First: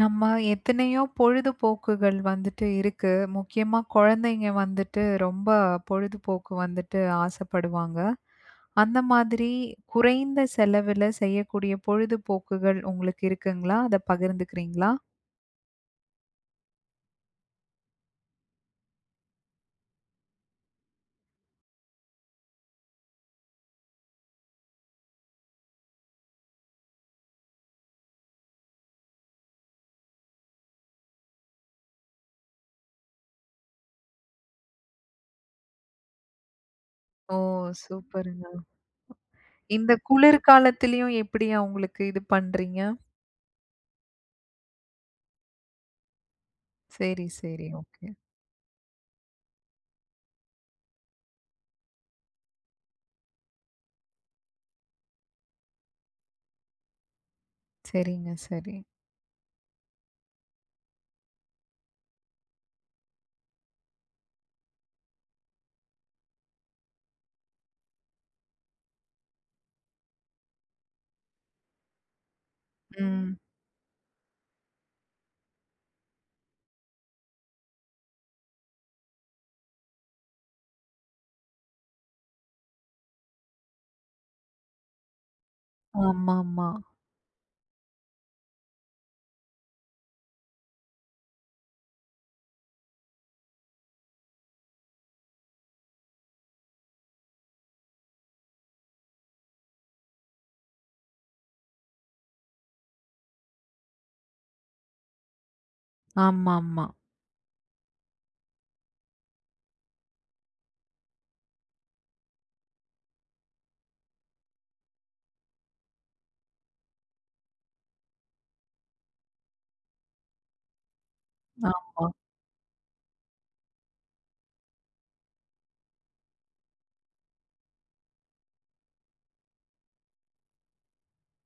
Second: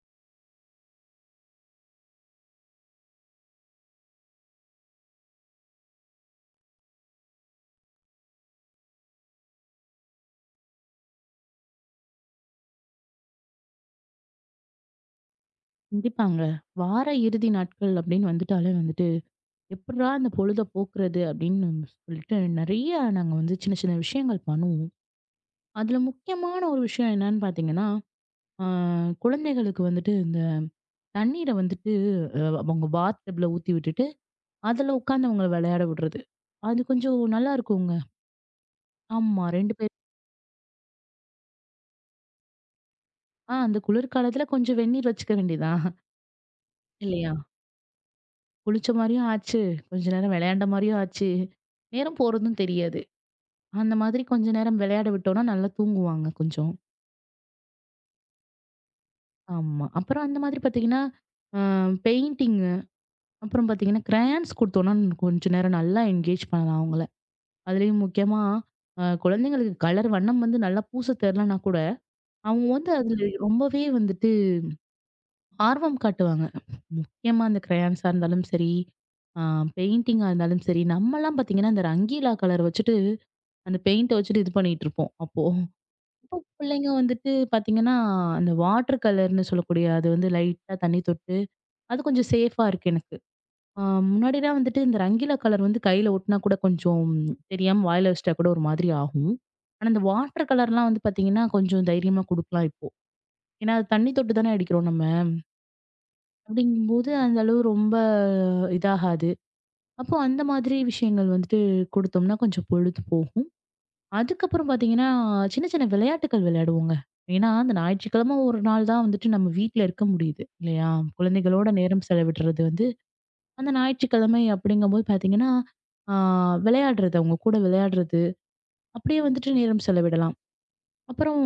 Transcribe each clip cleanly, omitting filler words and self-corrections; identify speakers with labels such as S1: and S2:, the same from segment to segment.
S1: நம்ம எத்தனையோ பொழுதுபோக்குகள் வந்துட்டு இருக்கு. முக்கியமா குழந்தைங்க வந்துட்டு ரொம்ப பொழுதுபோக்கு வந்துட்டு ஆசைப்படுவாங்க. அந்த மாதிரி குறைந்த செலவில செய்யக்கூடிய பொழுதுபோக்குகள் உங்களுக்கு இருக்குங்களா? அத பகிர்ந்துக்கிறீங்களா?
S2: கண்டிப்பாங்க. வார இறுதி நாட்கள் அப்படின்னு வந்துட்டாலே வந்துட்டு, எப்புட்றா இந்த பொழுத போக்குறது அப்படின்னு சொல்லிட்டு நெறைய நாங்க வந்து சின்ன சின்ன விஷயங்கள் பண்ணுவோம். அதுல முக்கியமான ஒரு விஷயம் என்னன்னு பார்த்தீங்கன்னா, ஆ குழந்தைகளுக்கு வந்துட்டு இந்த தண்ணீர வந்துட்டு அவங்க பாத் டப்ல ஊத்தி விட்டுட்டு, அதுல உட்காந்து அவங்கள விளையாட விடுறது. அது கொஞ்சம்
S1: ஓ!
S2: நல்லா இருக்குங்க.
S1: சூப்பருங்க.
S2: ஆமா 2
S1: இந்த
S2: பேர்.
S1: குளிர்காலத்திலயும் எப்படி அவங்களுக்கு இது பண்றீங்க?
S2: அந்த குளிர்காலத்துல கொஞ்சம் வெந்நீர் வச்சுக்க வேண்டியதுதான்.
S1: சரி,
S2: இல்லையா?
S1: சரி. ஓகே.
S2: குளிச்ச மாரியும் ஆச்சு, கொஞ்ச நேரம் விளையாண்ட மாரியும் ஆச்சு, நேரம் போறதும் தெரியாது. அந்த மாதிரி கொஞ்ச நேரம் விளையாட விட்டோம்னா நல்லா தூங்குவாங்க கொஞ்சம்.
S1: சரிங்க, சரி.
S2: ஆமா. அப்புறம் அந்த மாதிரி பார்த்தீங்கன்னா, அ பெயிண்டிங் அப்புறம் பார்த்தீங்கன்னா, கிரையான்ஸ் குடுத்தோம்னா கொஞ்ச நேரம் நல்லா என்கேஜ் பண்ணலாம் அவங்கள. அதுலயும் முக்கியமா குழந்தைங்களுக்கு கலர் வண்ணம் வந்து நல்லா பூச தெரியலனா கூட, அவங்க வந்து அதுல
S1: ம்.
S2: ரொம்பவே வந்துட்டு ஆர்வம் காட்டுவாங்க. முக்கியமா அந்த கிரையான்ஸா இருந்தாலும் சரி, அ பெயிண்டிங்கா இருந்தாலும் சரி, நம்மலாம் பார்த்தீங்கன்னா, அந்த ரங்கீலா கலர் வச்சுட்டு அந்த பெயிண்ட்ட வச்சுட்டு இது பண்ணிட்டு இருப்போம் அப்போ. இப்போ
S1: ஆமாமா.
S2: பிள்ளைங்க வந்துட்டு பாத்தீங்கன்னா, அந்த வாட்டர் கலர்ன்னு சொல்லக்கூடிய அது வந்து லைட்டா தண்ணி தொட்டு, அது கொஞ்சம் சேஃபா இருக்கு எனக்கு. அ முன்னாடிலாம் வந்துட்டு இந்த ரங்கில கலர் வந்து கையில ஒட்டுனா கூட கொஞ்சம் தெரியாம வாயில வச்சுட்டா கூட ஒரு மாதிரி ஆகும். ஆனா, இந்த வாட்டர் கலர்லாம் வந்து பாத்தீங்கன்னா, கொஞ்சம் தைரியமா குடுக்கலாம் இப்போ. ஏன்னா, அது தண்ணி தொட்டு தானே அடிக்கிறோம் நம்ம.
S1: ஆமாமா.
S2: அப்படிங்கும்போது அந்த அளவு ரொம்ப இதாகாது. அப்போ அந்த மாதிரி விஷயங்கள் வந்துட்டு குடுத்தோம்னா கொஞ்சம் பொழுது போகும். அதுக்கப்புறம் பார்த்தீங்கன்னா, சின்ன சின்ன விளையாட்டுக்கள் விளையாடுவோங்க. ஏன்னா, அந்த ஞாயிற்றுக்கிழமை ஒரு நாள் தான் வந்துட்டு நம்ம வீட்ல இருக்க முடியுது இல்லையா? குழந்தைகளோட
S1: ஆமா.
S2: நேரம் செலவிடுறது வந்து அந்த ஞாயிற்றுக்கிழமை அப்படிங்கும்போது பார்த்தீங்கன்னா, ஆ விளையாடுறது, அவங்க கூட விளையாடுறது, அப்படியே வந்துட்டு நேரம் செலவிடலாம். அப்புறம்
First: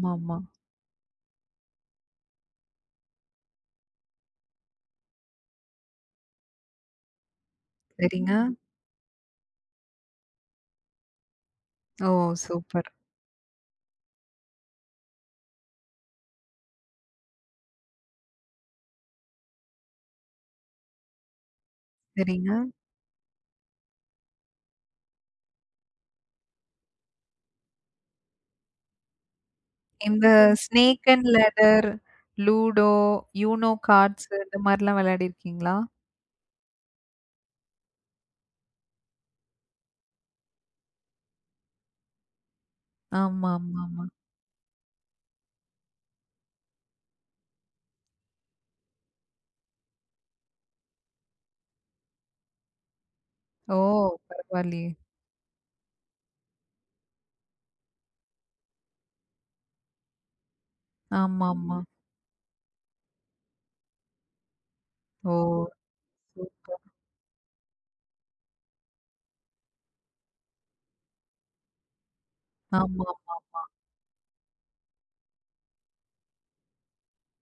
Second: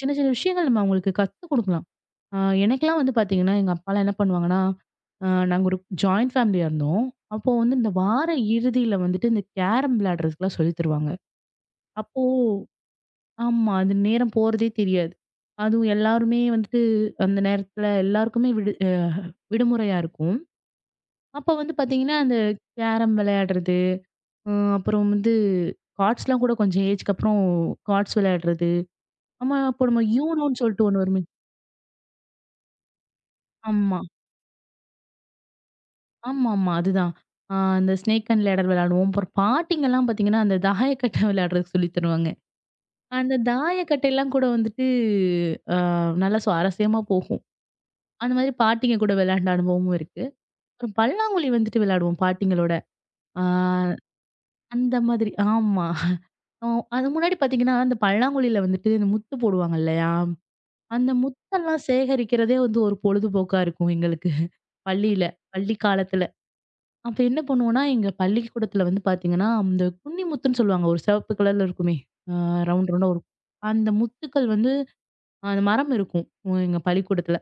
S2: சின்ன சின்ன விஷயங்கள் நம்ம அவங்களுக்கு கத்துக் குடுக்கலாம். ஆ எனக்கெல்லாம் வந்து பார்த்தீங்கன்னா, எங்க அப்பாலாம் என்ன பண்ணுவாங்கன்னா, நாங்க ஒரு ஜாயிண்ட் ஃபேமிலியா இருந்தோம். அப்போ வந்து இந்த வார
S1: சரிங்க.
S2: இறுதியில வந்துட்டு இந்த கேரம் விளையாடுறதுக்குலாம் சொல்லித் தருவாங்க.
S1: ஓ!
S2: அப்போ
S1: சூப்பர்.
S2: ஆமா. அது நேரம் போறதே தெரியாது. அதுவும் எல்லாருமே வந்துட்டு அந்த நேரத்துல எல்லாருக்குமே விடுமுறையா இருக்கும். அப்ப வந்து பாத்தீங்கன்னா, அந்த
S1: சரிங்க.
S2: கேரம் விளையாடுறது, அ அப்புறம் வந்து கார்ட்ஸ்லாம் கூட கொஞ்சம் ஏஜ்க்கு அப்புறம் கார்ட்ஸ் விளையாடுறது. ஆமா, அப்போ நம்ம
S1: இந்த
S2: யூனோன்னு சொல்லிட்டு ஒண்ணு
S1: ஸ்நேக்
S2: வருமே.
S1: அண்ட் லேடர், லூடோ, யூனோ
S2: ஆமா.
S1: கார்ட்ஸ் இந்த மாரிலாம் விளையாடிருக்கீங்களா?
S2: ஆமாமா. அதுதான். அந்த ஸ்னேக் அண்ட் லேடர் விளையாடுவோம். அப்புறம் பாட்டிங்கலாம் பாத்தீங்கன்னா, அந்த தாயக்கட்டை விளையாடுறதுக்கு சொல்லி தருவாங்க. அந்த
S1: ஆமா, ஆமா, ஆமா.
S2: தாயக்கட்டைலாம் கூட வந்துட்டு, அ நல்லா சுவாரஸ்யமா போகும். அந்த மாதிரி பாட்டிங்க கூட விளையாண்ட அனுபவமும் இருக்கு. அப்புறம் பல்லாங்குழி வந்துட்டு விளையாடுவோம் பாட்டிங்களோட. ஆ
S1: ஓ! பரவாயில்லயே!
S2: அந்த மாதிரி. ஆமா. அ அது முன்னாடி பார்த்தீங்கன்னா, அந்த பல்லாங்குழில வந்துட்டு இந்த முத்து போடுவாங்க இல்லையா? அந்த
S1: ஆமா, ஆமா.
S2: முத்தெல்லாம் சேகரிக்கிறதே வந்து ஒரு பொழுதுபோக்கா இருக்கும் எங்களுக்கு. பள்ளியில,
S1: ஓ!
S2: பள்ளி காலத்துல.
S1: சூப்பர்.
S2: அப்ப என்ன பண்ணுவோம்னா, எங்க பள்ளிக்கூடத்துல வந்து பார்த்தீங்கன்னா, இந்த குன்னி முத்துன்னு சொல்லுவாங்க. ஒரு சிவப்பு கலர்ல இருக்குமே! ஆ ரவுண்ட்
S1: ஆமா,
S2: ரவுண்டா ஒரு
S1: ஆமா, ஆமா.
S2: அந்த முத்துக்கள் வந்து அந்த மரம் இருக்கும். எங்க பள்ளிக்கூடத்துல.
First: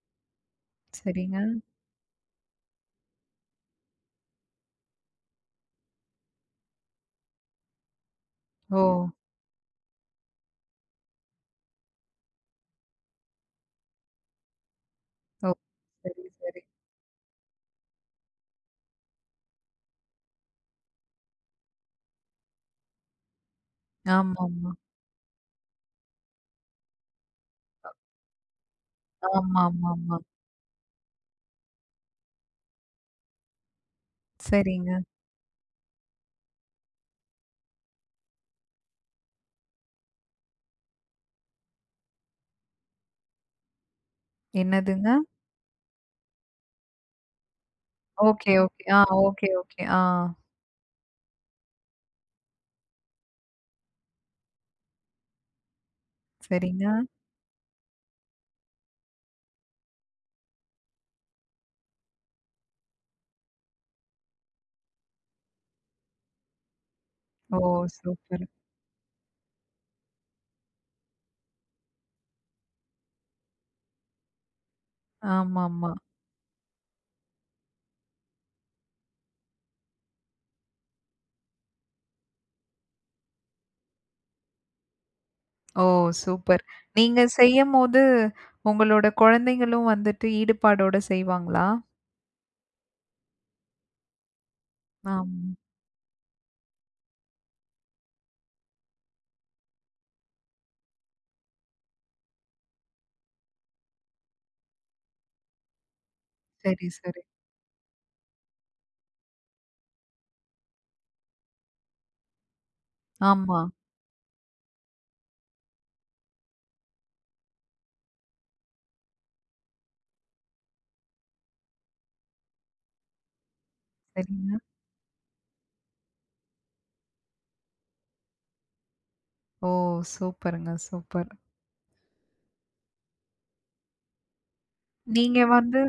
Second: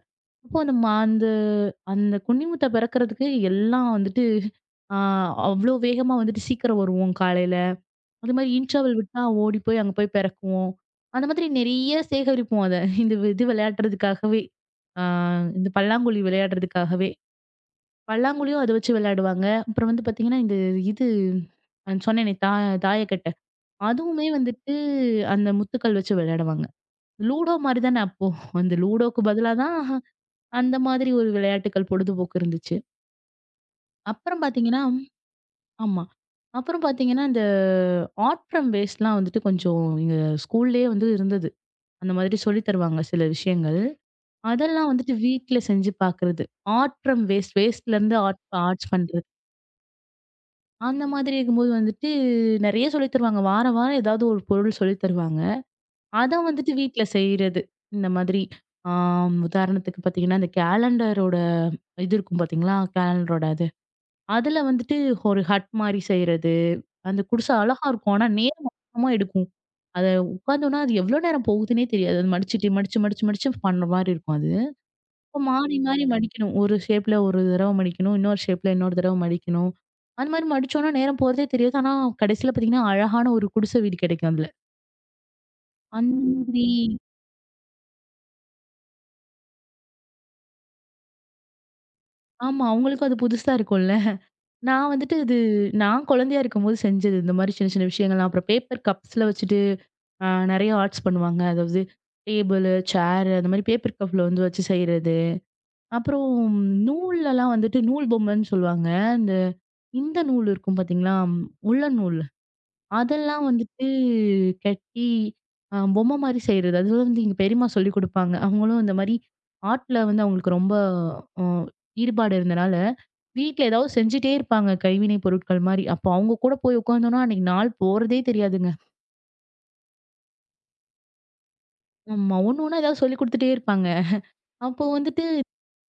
S2: அப்போ நம்ம அந்த
S1: சரிங்க.
S2: அந்த குன்னிமுட்டை பிறக்கறதுக்கு எல்லாம் வந்துட்டு ஆ அவ்ளோ வேகமா வந்துட்டு சீக்கிரம் வருவோம் காலையில. அது மாதிரி
S1: ஓ!
S2: இன்டர்வல் விட்டா ஓடி போய் அங்க போய் பிறக்குவோம். அந்த மாதிரி நெறைய சேகரிப்போம் அத. இந்த இது விளையாடுறதுக்காகவே. ஆ
S1: ஓ!
S2: இந்த பல்லாங்குழி
S1: சரி, சரி.
S2: விளையாடுறதுக்காகவே. பல்லாங்குழியும் அத வச்சு விளையாடுவாங்க. அப்புறம் வந்து பார்த்தீங்கன்னா, இந்த இது சொன்னேனே தாயக்கட்ட. அதுவுமே
S1: ஆமா, ஆமா.
S2: வந்துட்டு அந்த முத்துக்கள் வச்சு விளையாடுவாங்க. லூடோ மாரி தானே அப்போ. அந்த லூடோக்கு பதிலா
S1: ஆமா,
S2: தான்
S1: ஆமா, ஆமா.
S2: அந்த மாதிரி ஒரு விளையாட்டுக்கள் பொழுதுபோக்கு இருந்துச்சு. அப்புறம் பார்த்தீங்கன்னா
S1: சரிங்க.
S2: ஆமா. அப்புறம் பார்த்தீங்கன்னா, இந்த ஆர்ட் ஃப்ரம் வேஸ்ட்லாம் வந்துட்டு கொஞ்சம் எங்க ஸ்கூல்லயே வந்து இருந்தது. அந்த மாதிரி சொல்லி தருவாங்க சில விஷயங்கள். அதெல்லாம் வந்துட்டு
S1: என்னதுங்க?
S2: வீட்ல செஞ்சு பார்க்குறது. ஆர்ட் ஃப்ரம் வேஸ்ட், வேஸ்ட்லேருந்து ஆர்ட்
S1: ஓகே, ஓகே.
S2: ஆர்ட்ஸ்
S1: ஆ,
S2: பண்றது.
S1: Okay, okay. ஆ,
S2: அந்த மாதிரி இருக்கும்போது வந்துட்டு நெறைய சொல்லி தருவாங்க. வாரம் வாரம் ஏதாவது ஒரு பொருள் சொல்லி தருவாங்க. அத வந்துட்டு
S1: சரிங்க.
S2: வீட்ல செய்றது. இந்த மாதிரி ஆ உதாரணத்துக்கு பார்த்தீங்கன்னா, இந்த கேலண்டரோட இது இருக்கும் பார்த்தீங்களா? கேலண்டரோட அதுல வந்துட்டு ஒரு ஹட் மாரி செய்றது. அந்த குடிசை
S1: ஓ!
S2: அழகா இருக்கும். ஆனா
S1: சூப்பர்.
S2: நேரம் அதிகமா எடுக்கும். அத உட்காந்தோம்னா, அது எவ்வளோ நேரம் போகுதுன்னே தெரியாது. அது மடிச்சுட்டு, மடிச்சு, மடிச்சு, மடிச்சு பண்ற மாரி இருக்கும் அது. அப்ப
S1: ஆமா,
S2: மாறி,
S1: ஆமா.
S2: மாறி மடிக்கணும். ஒரு ஷேப்ல ஒரு தடவை மடிக்கணும். இன்னொரு ஷேப்ல இன்னொரு தடவை மடிக்கணும். அந்த மாரி மடிச்சோம்னா நேரம் போறதே தெரியாது. ஆனா கடைசியில பார்த்தீங்கன்னா, அழகான ஒரு குடிசை வீடு கிடைக்கும் அதுல.
S1: ஓ!
S2: அந்த
S1: சூப்பர்.
S2: மாதிரி.
S1: நீங்க செய்யம்போது, உங்களோட குழந்தைங்களும் வந்துட்டு ஈடுபாடோட செய்வாங்களா?
S2: ஆமா. அவங்களுக்கும் அது புதுசா இருக்கும்ல. நான் வந்துட்டு
S1: ஆம்.
S2: இது நான் குழந்தையா இருக்கும்போது செஞ்சது. இந்த மாரி சின்ன, சின்ன விஷயங்கள்லாம். அப்புறம் பேப்பர் கப்ஸ்ல வச்சுட்டு நெறைய ஆர்ட்ஸ் பண்ணுவாங்க. அதாவது டேபிளு, சேரு அந்த மாரி பேப்பர் கப்ல வந்து வச்சு செய்றது. அப்புறம்
S1: சரி, சரி.
S2: நூல்லலாம் வந்துட்டு நூல் பொம்மன்னு சொல்லுவாங்க. இந்த இந்த நூல் இருக்கும் பார்த்தீங்களா? உல்லன் நூல். அதெல்லாம்
S1: ஆமா.
S2: வந்துட்டு கட்டி பொம்மை மாரி செய்றது. அது வந்து எங்க பெரியம்மா சொல்லிக் குடுப்பாங்க. அவங்களும் இந்த மாரி ஆர்ட்ல வந்து அவங்களுக்கு ரொம்ப அ ஈடுபாடு இருந்தனால, வீட்ல ஏதாவது செஞ்சுட்டே
S1: சரிங்க.
S2: இருப்பாங்க. கைவினை பொருட்கள் மாரி. அப்போ அவங்க கூட போய் உட்காந்தோம்னா, அன்னைக்கு நாள் போறதே தெரியாதுங்க.
S1: ஓ! சூப்பருங்க, சூப்பர்.
S2: ஆமா. ஒண்ணு ஒண்ணா ஏதாவது சொல்லிக் குடுத்துட்டே இருப்பாங்க. அப்போ வந்துட்டு,
S1: நீங்க வந்து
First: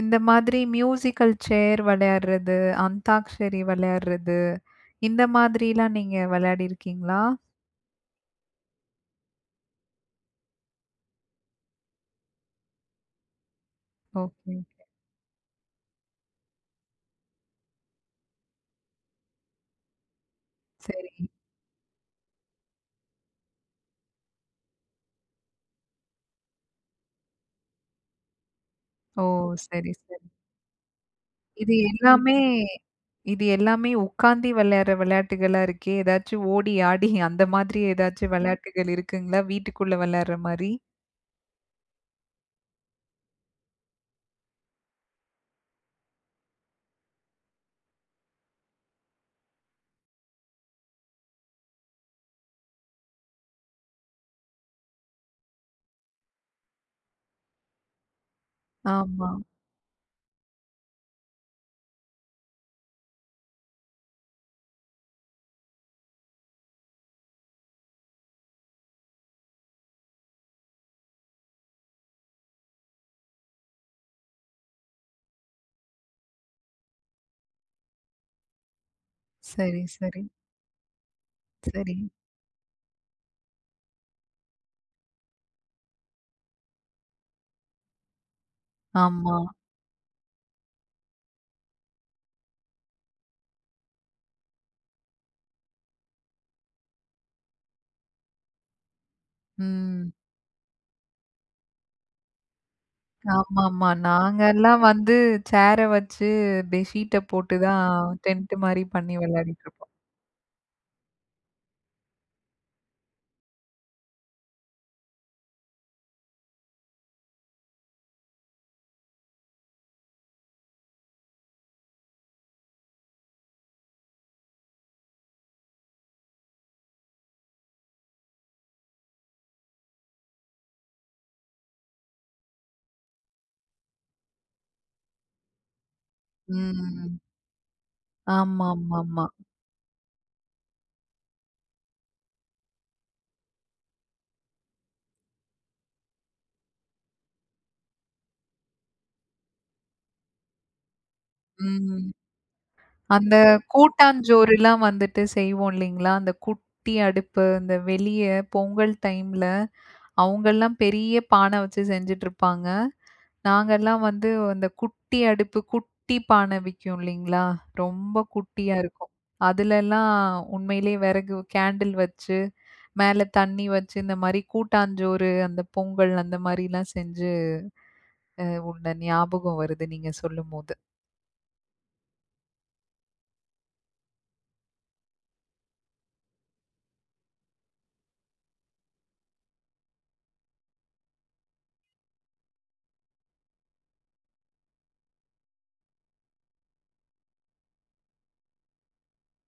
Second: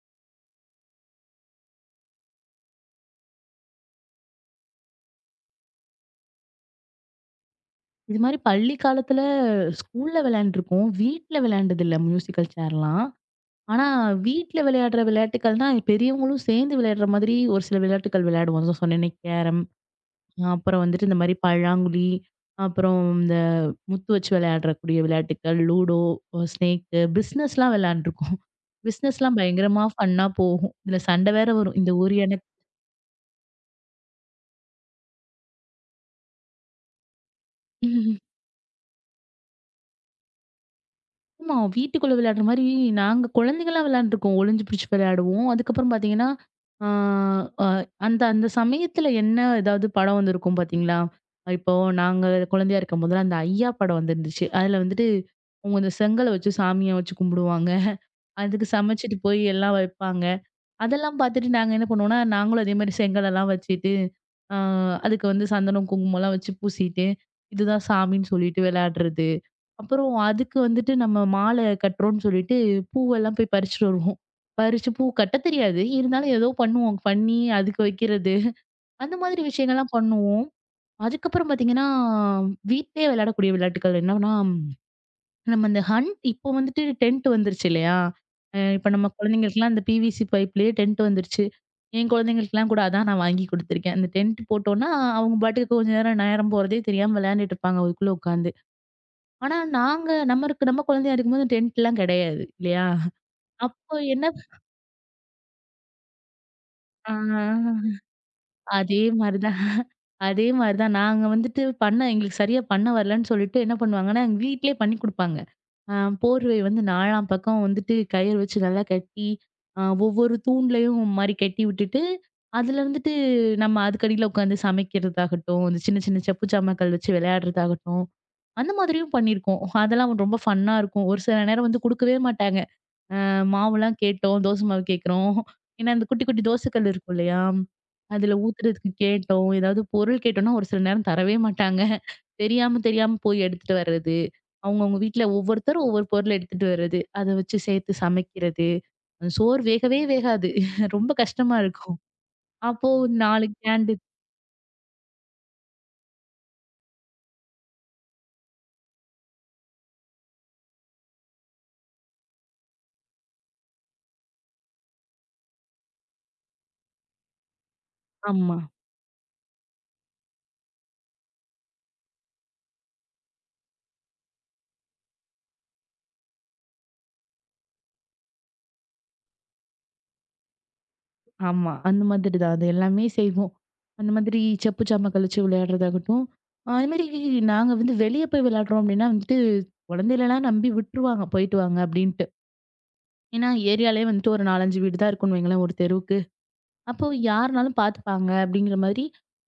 S1: இந்த மாதிரி மியூசிக்கல் சேர் விளையாடுறது, அந்தாக்ஷரி விளையாடுறது, இந்த மாதிரிலாம் நீங்க விளையாடிருக்கீங்களா?
S2: இது மாரி பள்ளி காலத்துல ஸ்கூல்ல விளையாண்டுருக்கோம். வீட்ல விளையாண்டதில்ல மியூசிக்கல் சேர்லாம். ஆனா,
S1: ஓகே.
S2: வீட்ல விளையாடுற விளையாட்டுக்கள்னா, பெரியவங்களும் சேர்ந்து விளையாடுற மாதிரி ஒரு சில விளையாட்டுகள் விளையாடுவோம். அதான் சொன்னேனே கேரம், அப்புறம் வந்துட்டு
S1: சரி.
S2: இந்த மாரி பல்லாங்குழி, அப்புறம் இந்த முத்து வச்சு விளையாடக்கூடிய விளையாட்டுக்கள், லூடோ, ஸ்னேக்கு, பிஸ்னஸ்லாம் விளையாண்டுருக்கோம்.
S1: ஓ!
S2: பிஸ்னஸ்லாம் பயங்கரமா
S1: சரி, சரி.
S2: ஃபன்னா போகும். இதுல சண்டை வேற
S1: இது
S2: வரும். இந்த ஒரு
S1: எல்லாமே இது எல்லாமே உட்கார்ந்து விளையாடுற விளையாட்டுகளா இருக்கே! ஏதாச்சும் ஓடி ஆடி அந்த மாதிரி
S2: எனக்கு
S1: ஏதாச்சும் விளையாட்டுகள் இருக்குங்களா? வீட்டுக்குள்ள விளையாடுற மாரி?
S2: ஆமா. வீட்டுக்குள்ள விளையாடுற மாரி நாங்க குழந்தைகளா விளையாண்டுருக்கோம். ஒளிஞ்சு பிடிச்சு விளையாடுவோம். அதுக்கப்புறம் பார்த்தீங்கன்னா, ஆ அ அந்த அந்த சமயத்துல என்ன ஏதாவது படம் வந்திருக்கும் பார்த்தீங்களா? இப்போ நாங்க குழந்தையா இருக்கும்போதெல்லாம் அந்த ஐயா படம் வந்திருந்துச்சு. அதுல வந்துட்டு அவங்க இந்த செங்கல வச்சு சாமியா வச்சு கும்பிடுவாங்க. அதுக்கு சமைச்சுட்டு
S1: ஆமா.
S2: போய் எல்லாம் வைப்பாங்க. அதெல்லாம் பார்த்துட்டு நாங்க என்ன பண்ணுவோம்னா, நாங்களும் அதே மாரி செங்கலெல்லாம் வச்சுட்டு, ஆ அதுக்கு வந்து சந்தனம், குங்குமம்லாம் வச்சு பூசிட்டு, இதுதான் சாமின்னு சொல்லிட்டு விளையாடுறது. அப்புறம் அதுக்கு வந்துட்டு நம்ம மாலை கட்டுறோம்னு சொல்லிட்டு பூவெல்லாம் போய் பறிச்சுட்டு வருவோம். பறிச்சு பூ கட்ட தெரியாது. இருந்தாலும் ஏதோ பண்ணுவோம். பண்ணி அதுக்கு வைக்கிறது. அந்த மாதிரி
S1: சரி,
S2: விஷயங்கள்லாம்
S1: சரி,
S2: பண்ணுவோம். அதுக்கப்புறம் பார்த்தீங்கன்னா,
S1: சரி.
S2: வீட்லயே விளையாடக்கூடிய விளையாட்டுக்கள் என்னன்னா, நம்ம இந்த ஹண்ட் இப்போ வந்துட்டு டென்ட் வந்துருச்சு இல்லையா? இப்ப நம்ம
S1: ஆமா.
S2: குழந்தைங்களுக்குலாம் இந்த பிவிசி பைப்லேயே டென்ட் வந்துருச்சு. என் குழந்தைங்களுக்குலாம் கூட அதான் நான் வாங்கி குடுத்துருக்கேன். அந்த டென்ட் போட்டோம்னா, அவங்க பாட்டுக்கு கொஞ்ச நேரம் நேரம் போறதே தெரியாம விளையாண்டுட்டு இருப்பாங்க அதுக்குள்ள உட்காந்து. ஆனா
S1: ம்.
S2: நாங்க நம்ம இருக்கு நம்ம குழந்தையா இருக்கும்போது டென்ட்லாம் கிடையாது இல்லையா?
S1: ஆமாமா.
S2: அப்போ என்ன.
S1: நாங்கலாம் வந்து சேர வச்சு
S2: ஆ
S1: பெட்ஷீட்ட போட்டு தான் டென்ட் மாரி
S2: அதே
S1: பண்ணி
S2: மாரி தான்.
S1: விளையாடிட்டு இருப்போம்.
S2: அதே மாரி தான். நாங்க வந்துட்டு பண்ண எங்களுக்கு சரியா பண்ண வரலன்னு சொல்லிட்டு என்ன பண்ணுவாங்கன்னா, எங்க வீட்லயே பண்ணி குடுப்பாங்க. அ போர்வை வந்து 4ஆம் பக்கம் வந்துட்டு கயிறு வச்சு நல்லா கட்டி, அ ஒவ்வொரு தூண்லயும் மாரி கட்டி விட்டுட்டு, அதுல இருந்துட்டு நம்ம அதுக்கடியில உட்காந்து சமைக்கிறதாகட்டும், இந்த சின்ன சின்ன செப்பு சாமாக்கள் வச்சு விளையாடுறதாகட்டும், அந்த மாதிரியும் பண்ணியிருக்கோம். அதெல்லாம் ரொம்ப ஃபன்னா இருக்கும். ஒரு சில நேரம் வந்து குடுக்கவே மாட்டாங்க. மாவுலாம் கேட்டோம். தோசை மாவு கேட்கிறோம். ஏன்னா, அந்த குட்டி, குட்டி தோசைக்கல் இருக்கும்
S1: ம்.
S2: இல்லையா? அதுல ஊத்துறதுக்கு
S1: ஆமாமாமா.
S2: கேட்டோம். ஏதாவது பொருள் கேட்டோம்னா, ஒரு சில நேரம் தரவே மாட்டாங்க. தெரியாம, தெரியாம போய் எடுத்துட்டு வர்றது. அவங்கவங்க வீட்ல ஒவ்வொருத்தரும் ஒவ்வொரு பொருள் எடுத்துட்டு வர்றது. அத வச்சு சேர்த்து சமைக்கிறது. சோறு வேகவே வேகாது. ரொம்ப கஷ்டமா இருக்கும்.
S1: ம்.
S2: அப்போ
S1: அந்த
S2: 4 கேண்டு.
S1: கூட்டாஞ்சோறுலாம் வந்துட்டு செய்வோம் இல்லைங்களா? அந்த குட்டி அடுப்பு, இந்த வெளிய பொங்கல் டைம்ல அவங்கலாம் பெரிய பானை வச்சு செஞ்சுட்டுருப்பாங்க. நாங்கலாம் வந்து அந்த குட்டி அடுப்பு, குட்டி பானை விக்கும் இல்லைங்களா? ரொம்ப
S2: ஆமா.
S1: குட்டியா இருக்கும். அதுலலாம் உண்மையிலேயே விறகு கேண்டில் வச்சு, மேல தண்ணி வச்சு, இந்த மாரி கூட்டாஞ்சோறு, அந்த பொங்கல் அந்த மாரிலாம் செஞ்சு அ உள்ள ஞாபகம் வருது நீங்க சொல்லும்போது.
S2: ஆமா. அந்த மாதிரி தான். அது எல்லாமே செய்வோம். அந்த மாதிரி செப்பு சாமான் கழிச்சு விளையாடுறதாகட்டும், அதுமாரி நாங்க வந்து வெளிய போய் விளையாடுறோம் அப்டின்னா வந்துட்டு, குழந்தைகளலாம் நம்பி விட்டுருவாங்க. போயிட்டு வாங்க அப்டின்ட்டு. ஏன்னா, ஏரியாலயே வந்துட்டு ஒரு 4, 5 வீடு தான் இருக்கும்னு வைங்களேன் ஒரு தெருவுக்கு. அப்போ யாருனாலும் பார்த்துப்பாங்க அப்படிங்கிற மாதிரி.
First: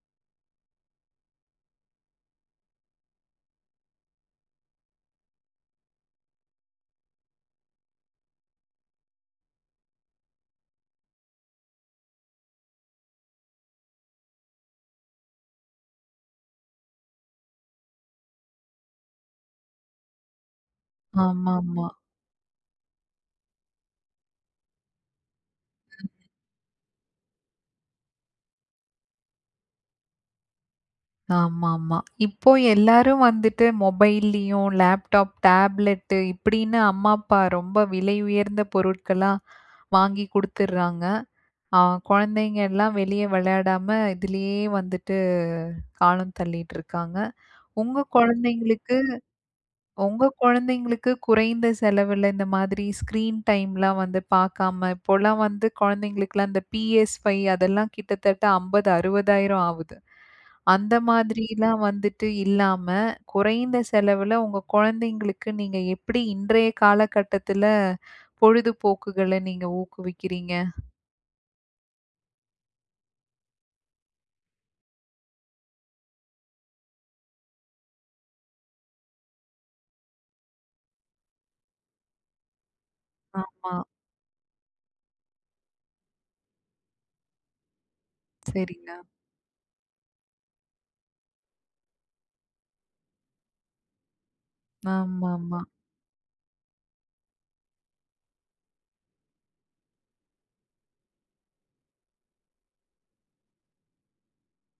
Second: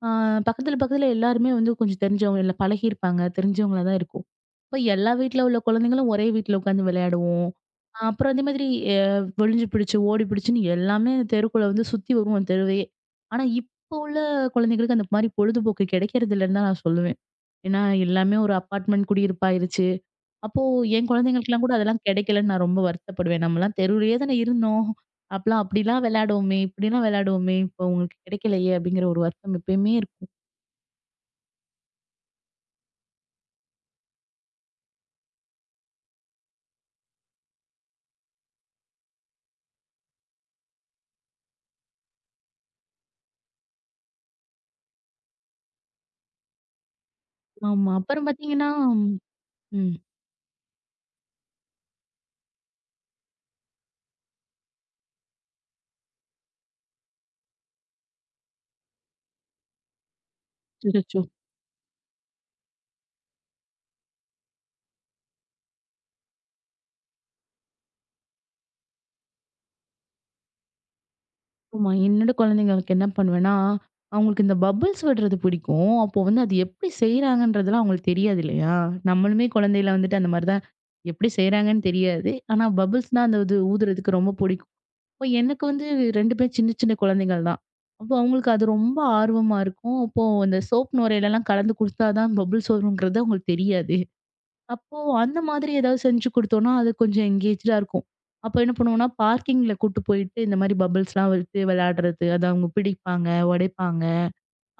S2: ஆ, பக்கத்துல பக்கத்துல எல்லாருமே வந்து கொஞ்சம் தெரிஞ்சவங்க இல்ல பழகியிருப்பாங்க, தெரிஞ்சவங்களா தான் இருக்கும். இப்போ எல்லா வீட்ல உள்ள குழந்தைங்களும் ஒரே வீட்ல உட்காந்து விளையாடுவோம். அப்புறம் அதே மாதிரி ஒளிஞ்சு பிடிச்சு ஓடி பிடிச்சுன்னு எல்லாமே அந்த தெருக்குள்ள வந்து சுத்தி வருவோம் அந்த தெருவையே. ஆனா இப்போ உள்ள குழந்தைங்களுக்கு அந்த மாதிரி பொழுதுபோக்கு கிடைக்கிறது இல்லைன்னு தான் நான் சொல்லுவேன். ஏன்னா எல்லாமே ஒரு அப்பார்ட்மெண்ட் குடியிருப்பாயிருச்சு. அப்போ என் குழந்தைங்களுக்கெல்லாம் கூட
S1: ஆமாமா.
S2: அதெல்லாம் கிடைக்கலன்னு நான் ரொம்ப வருத்தப்படுவேன். நம்மலாம் தெருவுலயே தானே இருந்தோம். அப்பலாம் அப்படிலாம் விளையாடுவோமே! இப்படிலாம் விளையாடுவோமே! இப்போ உங்களுக்கு கிடைக்கலையே! அப்படிங்கிற ஒரு வருத்தம் எப்பயுமே இருக்கும்.
S1: ஆமாமா. இப்போ எல்லாரும் வந்துட்டு மொபைல்லயும், லேப்டாப், டேப்லெட்டு இப்படின்னு அம்மா, அப்பா ரொம்ப விலை உயர்ந்த பொருட்களா வாங்கி குடுத்துடுறாங்க. அ குழந்தைங்க எல்லாம் வெளிய விளையாடாம, இதுலயே வந்துட்டு காலம் தள்ளிட்டு இருக்காங்க.
S2: ஆமா.
S1: உங்க
S2: அப்புறம் பார்த்தீங்கன்னா.
S1: குழந்தைங்களுக்கு
S2: ம்.
S1: உங்க குழந்தைங்களுக்கு குறைந்த செலவுல இந்த மாதிரி ஸ்க்ரீன் டைம்லாம் வந்து பார்க்காம, இப்போலாம் வந்து குழந்தைங்களுக்குலாம் இந்த PS5 அதெல்லாம் கிட்டத்தட்ட 50, 60,000 ஆவுது. அந்த
S2: அச்சச்சோ!
S1: மாதிரிலாம் வந்துட்டு இல்லாம, குறைந்த செலவுல உங்க குழந்தைங்களுக்கு நீங்க எப்படி இன்றைய காலகட்டத்துல பொழுதுபோக்குகள நீங்க ஊக்குவிக்கிறீங்க?
S2: ஆமா. என்னோட குழந்தைங்களுக்கு என்ன பண்ணுவேன்னா, அவங்களுக்கு இந்த பபிள்ஸ் விடுறது பிடிக்கும். அப்போ வந்து அது எப்படி செய்றாங்கன்றதெல்லாம் அவங்களுக்கு தெரியாது இல்லையா? நம்மளுமே குழந்தையில வந்துட்டு அந்த மாரி தான் எப்படி செய்றாங்கன்னு தெரியாது. ஆனா பபிள்ஸ்னா அந்த இது
S1: ஆமா.
S2: ஊதுறதுக்கு ரொம்ப பிடிக்கும். அப்ப எனக்கு வந்து 2 பேர் சின்ன சின்ன குழந்தைகள் தான். அப்போ அவங்களுக்கு அது
S1: சரிங்க.
S2: ரொம்ப ஆர்வமா இருக்கும். அப்போ அந்த சோப் நுரையிலலாம் கலந்து குடுத்தா தான் பபிள்ஸ் வருங்கிறது அவங்களுக்கு தெரியாது. அப்போ அந்த
S1: ஆமாமா.
S2: மாதிரி ஏதாவது செஞ்சு குடுத்தோம்னா, அது கொஞ்சம் எங்கேஜ்டா இருக்கும். அப்போ என்ன பண்ணுவோம்னா, பார்க்கிங்ல கூட்டு போயிட்டு இந்த மாரி பபிள்ஸ்லாம் விட்டு விளையாடுறது. அத அவங்க பிடிப்பாங்க, உடைப்பாங்க.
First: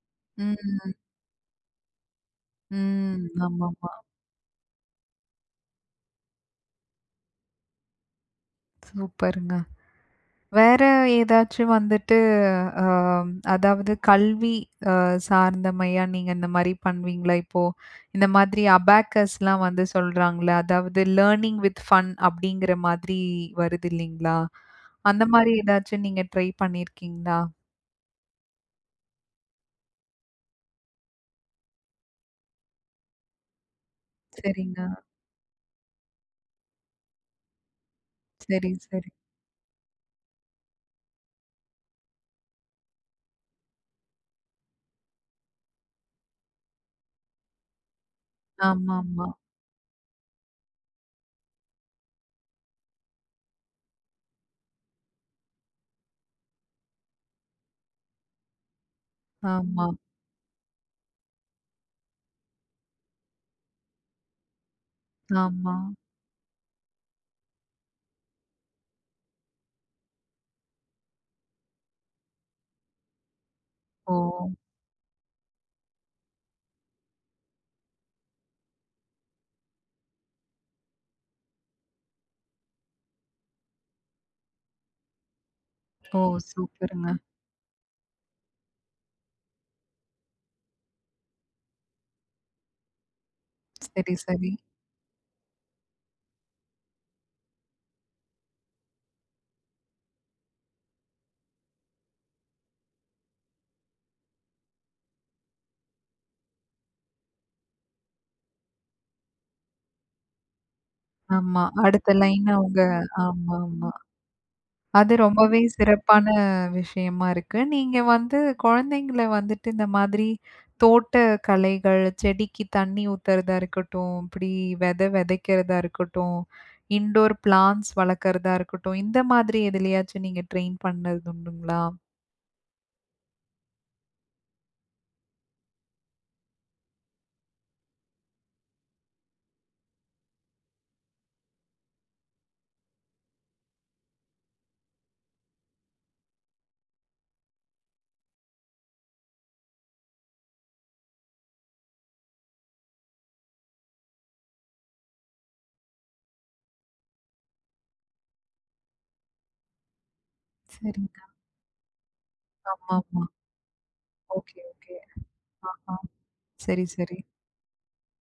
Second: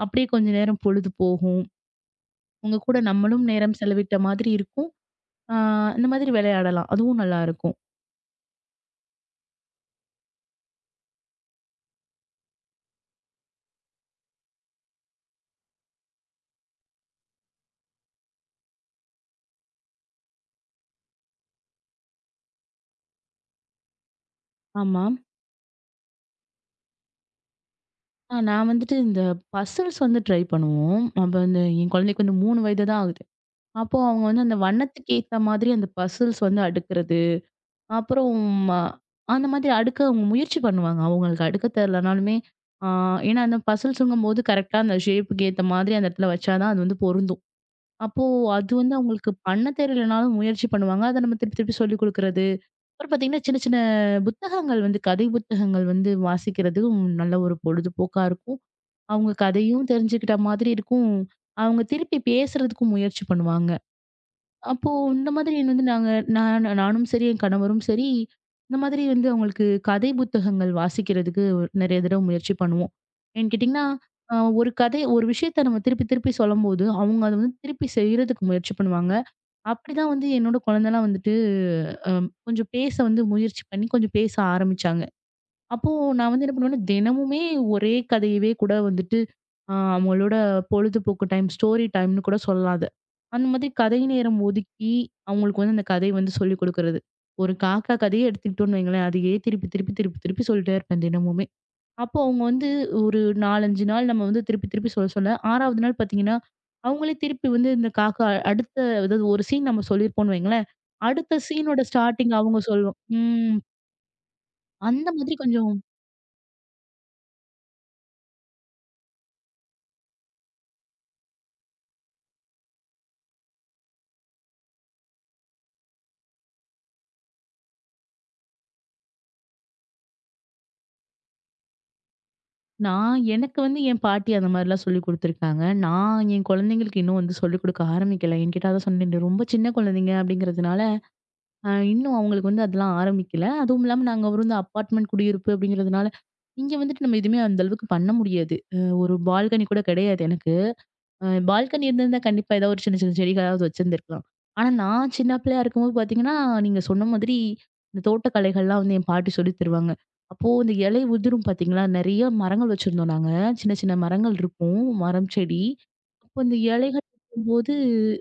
S2: அப்படியே கொஞ்ச நேரம்
S1: ம்.
S2: பொழுது போகும். உங்க கூட
S1: ம்.
S2: நம்மளும் நேரம்
S1: ஆமாமா.
S2: செலவிட்ட மாதிரி இருக்கும். ஆ இந்த மாதிரி விளையாடலாம். அதுவும் நல்லாருக்கும்.
S1: சூப்பருங்க. வேற ஏதாச்சும் வந்துட்டு, அ அதாவது கல்வி அ சார்ந்த மையா நீங்க இந்த மாரி பண்ணுவீங்களா? இப்போ இந்த மாதிரி அபாக்கஸ்லாம் வந்து சொல்றாங்கல்ல, அதாவது "லேர்னிங் வித் ஃபன்" அப்படிங்கிற மாதிரி வருது இல்லைங்களா?
S2: ஆமா.
S1: அந்த மாரி ஏதாச்சும் நீங்க ட்ரை பண்ணியிருக்கீங்களா?
S2: நான் வந்துட்டு இந்த பசில்ஸ் வந்து ட்ரை பண்ணுவோம். அப்ப அந்த என் குழந்தைக்கு வந்து 3 வயது தான் ஆகுது. அப்போ அவங்க வந்து அந்த
S1: சரிங்க.
S2: வண்ணத்துக்கு ஏத்த மாதிரி அந்த பசில்ஸ் வந்து அடுக்குறது. அப்புறம்
S1: சரி,
S2: அ
S1: சரி.
S2: அந்த மாதிரி அடுக்க அவங்க முயற்சி பண்ணுவாங்க. அவங்களுக்கு அடுக்க தெரியலனாலுமே, ஆ ஏன்னா அந்த பசில்ஸுங்கும்போது கரெக்ட்டா அந்த ஷேப்புக்கு ஏத்த மாதிரி அந்த இடத்துல வச்சா தான் அது வந்து பொருந்தும். அப்போ அது வந்து
S1: ஆமாமா.
S2: அவங்களுக்கு பண்ண தெரியலனாலும் முயற்சி பண்ணுவாங்க. அத நம்ம திருப்பி திருப்பி சொல்லிக் குடுக்குறது. அப்புறம் பார்த்தீங்கன்னா, சின்ன சின்ன புத்தகங்கள் வந்து கதை புத்தகங்கள் வந்து வாசிக்கிறதும் நல்ல ஒரு பொழுதுபோக்கா இருக்கும். அவங்க
S1: ஆமா,
S2: கதையும் தெரிஞ்சுக்கிட்ட மாதிரி இருக்கும். அவங்க திருப்பி பேசுறதுக்கும் முயற்சி பண்ணுவாங்க. அப்போ இந்த
S1: ஆமா.
S2: மாதிரி
S1: ஆமா.
S2: வந்து நான் நானும் சரி, என் கணவரும் சரி, இந்த மாதிரி வந்து அவங்களுக்கு கதை புத்தகங்கள் வாசிக்கிறதுக்கு நெறைய தடவ முயற்சி பண்ணுவோம். ஏன்னு கேட்டீங்கன்னா,
S1: ஓ!
S2: ஒரு கதை ஒரு விஷயத்த நம்ம திருப்பி திருப்பி சொல்லும்போது, அவங்க அத வந்து திருப்பி செய்றதுக்கு முயற்சி பண்ணுவாங்க. அப்படிதான் வந்து என்னோட குழந்தைலாம் வந்துட்டு அ கொஞ்சம் பேச வந்து முயற்சி பண்ணி கொஞ்சம் பேச ஆரம்பிச்சாங்க. அப்போ
S1: ஓ!
S2: நான் வந்து என்ன பண்ணுவேன்னா,
S1: சூப்பருங்க.
S2: தினமுமே ஒரே கதையவே கூட வந்துட்டு அவங்களோட பொழுதுபோக்கு டைம், ஸ்டோரி டைம்ன்னு கூட சொல்லலாம் அத. அந்த மாதிரி கதை
S1: சரி,
S2: நேரம்
S1: சரி.
S2: ஒதுக்கி, அவங்களுக்கு வந்து அந்த கதை வந்து சொல்லிக் கொடுக்குறது. ஒரு காக்கா கதையே எடுத்துக்கிட்டோம்னு வைங்களேன், அதையே திருப்பி, திருப்பி, திருப்பி, திருப்பி சொல்லிட்டே இருப்பேன் தினமுமே. அப்போ அவங்க வந்து ஒரு 4, 5 நாள் நம்ம வந்து திருப்பி, திருப்பி சொல்ல சொல்ல 6வது நாள் பார்த்தீங்கன்னா, அவங்களே திருப்பி வந்து இந்த காக்கா அடுத்த அதாவது ஒரு சீன் நம்ம சொல்லியிருப்போம்னு வைங்களேன், அடுத்த
S1: ஆமா.
S2: சீனோட
S1: அடுத்த
S2: ஸ்டார்ட்டிங்
S1: லைன்
S2: அவங்க
S1: அவங்க
S2: சொல்லும். ம்.
S1: ஆமாமா.
S2: அந்த
S1: அது
S2: மாதிரி
S1: ரொம்பவே
S2: கொஞ்சம்.
S1: சிறப்பான விஷயமா இருக்கு. நீங்க வந்து குழந்தைங்கள வந்துட்டு இந்த மாதிரி தோட்ட கலைகள், செடிக்கு தண்ணி ஊத்துறதா இருக்கட்டும், இப்படி விதை விதைக்கிறதா இருக்கட்டும், இன்டோர் பிளான்ட்ஸ் வளர்க்கறதா இருக்கட்டும், இந்த மாதிரி எதுலயாச்சும் நீங்க ட்ரெயின் பண்ணது உண்டுங்களா?
S2: எனக்கு வந்து என் பாட்டி அந்த மாதிரிலாம் சொல்லிக் குடுத்துருக்காங்க. நான் என் குழந்தைங்களுக்கு இன்னும் வந்து சொல்லிக் குடுக்க ஆரம்பிக்கல. என்கிட்ட அதான் சொன்னேன் இது ரொம்ப சின்ன குழந்தைங்க அப்படிங்கிறதுனால, இன்னும் அவங்களுக்கு வந்து அதெல்லாம் ஆரம்பிக்கல. அதுவும் இல்லாம நாங்க ஒரு வந்து அப்பார்ட்மெண்ட் குடியிருப்பு அப்படிங்கிறதுனால, இங்க வந்துட்டு நம்ம எதுவுமே அந்த அளவுக்கு பண்ண முடியாது. ஒரு பால்கனி கூட கிடையாது எனக்கு. பால்கனி இருந்திருந்தா கண்டிப்பா ஏதாவது ஒரு சின்ன, சின்ன செடிகளாவது வச்சிருந்திருக்கலாம். ஆனா நான் சின்ன பிள்ளையா இருக்கும்போது பார்த்தீங்கன்னா, நீங்க சொன்ன மாதிரி இந்த தோட்டக்கலைகள்லாம் வந்து என் பாட்டி சொல்லி தருவாங்க. அப்போ இந்த இலை
S1: சரிங்க.
S2: உதிரும் பார்த்தீங்களா, நெறைய மரங்கள் வச்சிருந்தோம்
S1: ஆமாமா.
S2: நாங்க. சின்ன, சின்ன மரங்கள்
S1: ஓகே,
S2: இருக்கும்.
S1: ஓகே.
S2: மரம், செடி.
S1: ஆஹா.
S2: அப்போ இந்த
S1: சரி,
S2: இலைகள்
S1: சரி.
S2: இருக்கும்போது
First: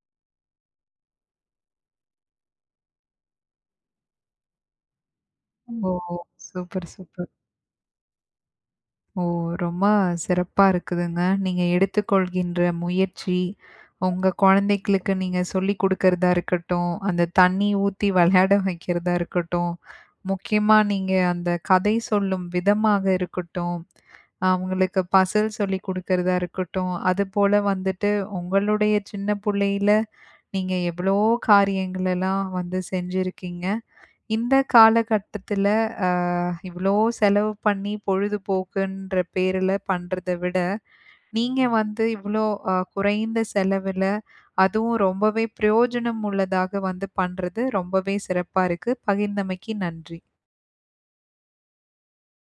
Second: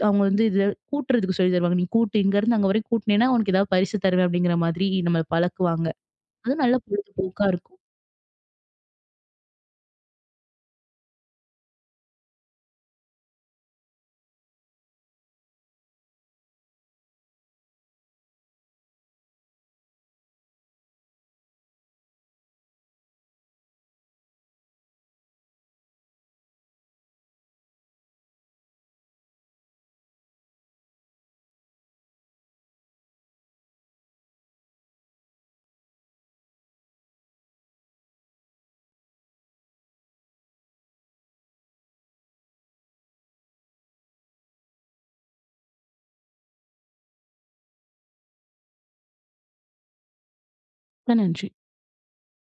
S2: அவங்க வந்து இத கூட்டுறதுக்கு சொல்லி தருவாங்க. "நீ கூட்டு இங்கருந்து அங்க வரைக்கும் கூட்டுனேன்னா, உனக்கு ஏதாவது பரிசு தருவேன்." அப்படிங்கிற மாதிரி நம்மள பழக்குவாங்க.
S1: ஓ!
S2: அது நல்ல
S1: சூப்பர், சூப்பர்.
S2: பொழுதுபோக்கா இருக்கும்.
S1: ஓ! ரொம்ப சிறப்பா இருக்குதுங்க. நீங்க எடுத்துக்கொள்கின்ற முயற்சி, உங்க குழந்தைகளுக்கு நீங்க சொல்லிக் குடுக்கிறதா இருக்கட்டும், அந்த தண்ணி ஊத்தி விளையாட வைக்கிறதா இருக்கட்டும், முக்கியமா நீங்க அந்த கதை சொல்லும் விதமாக இருக்கட்டும், அவங்களுக்கு பசில் சொல்லிக் குடுக்கிறதா இருக்கட்டும், அதுபோல வந்துட்டு உங்களுடைய சின்ன புள்ளையில நீங்க எவ்வளோ காரியங்களெல்லாம் வந்து செஞ்சிருக்கீங்க. இந்த காலகட்டத்துல அ இவ்ளோ செலவு பண்ணி பொழுதுபோக்குன்ற பேருல பண்றத விட, நீங்க வந்து இவ்ளோ குறைந்த செலவுல, அதுவும் ரொம்பவே பிரயோஜனம் உள்ளதாக வந்து பண்றது ரொம்பவே சிறப்பா இருக்கு. பகிர்ந்தமைக்கு நன்றி.
S2: ரொம்ப நன்றி.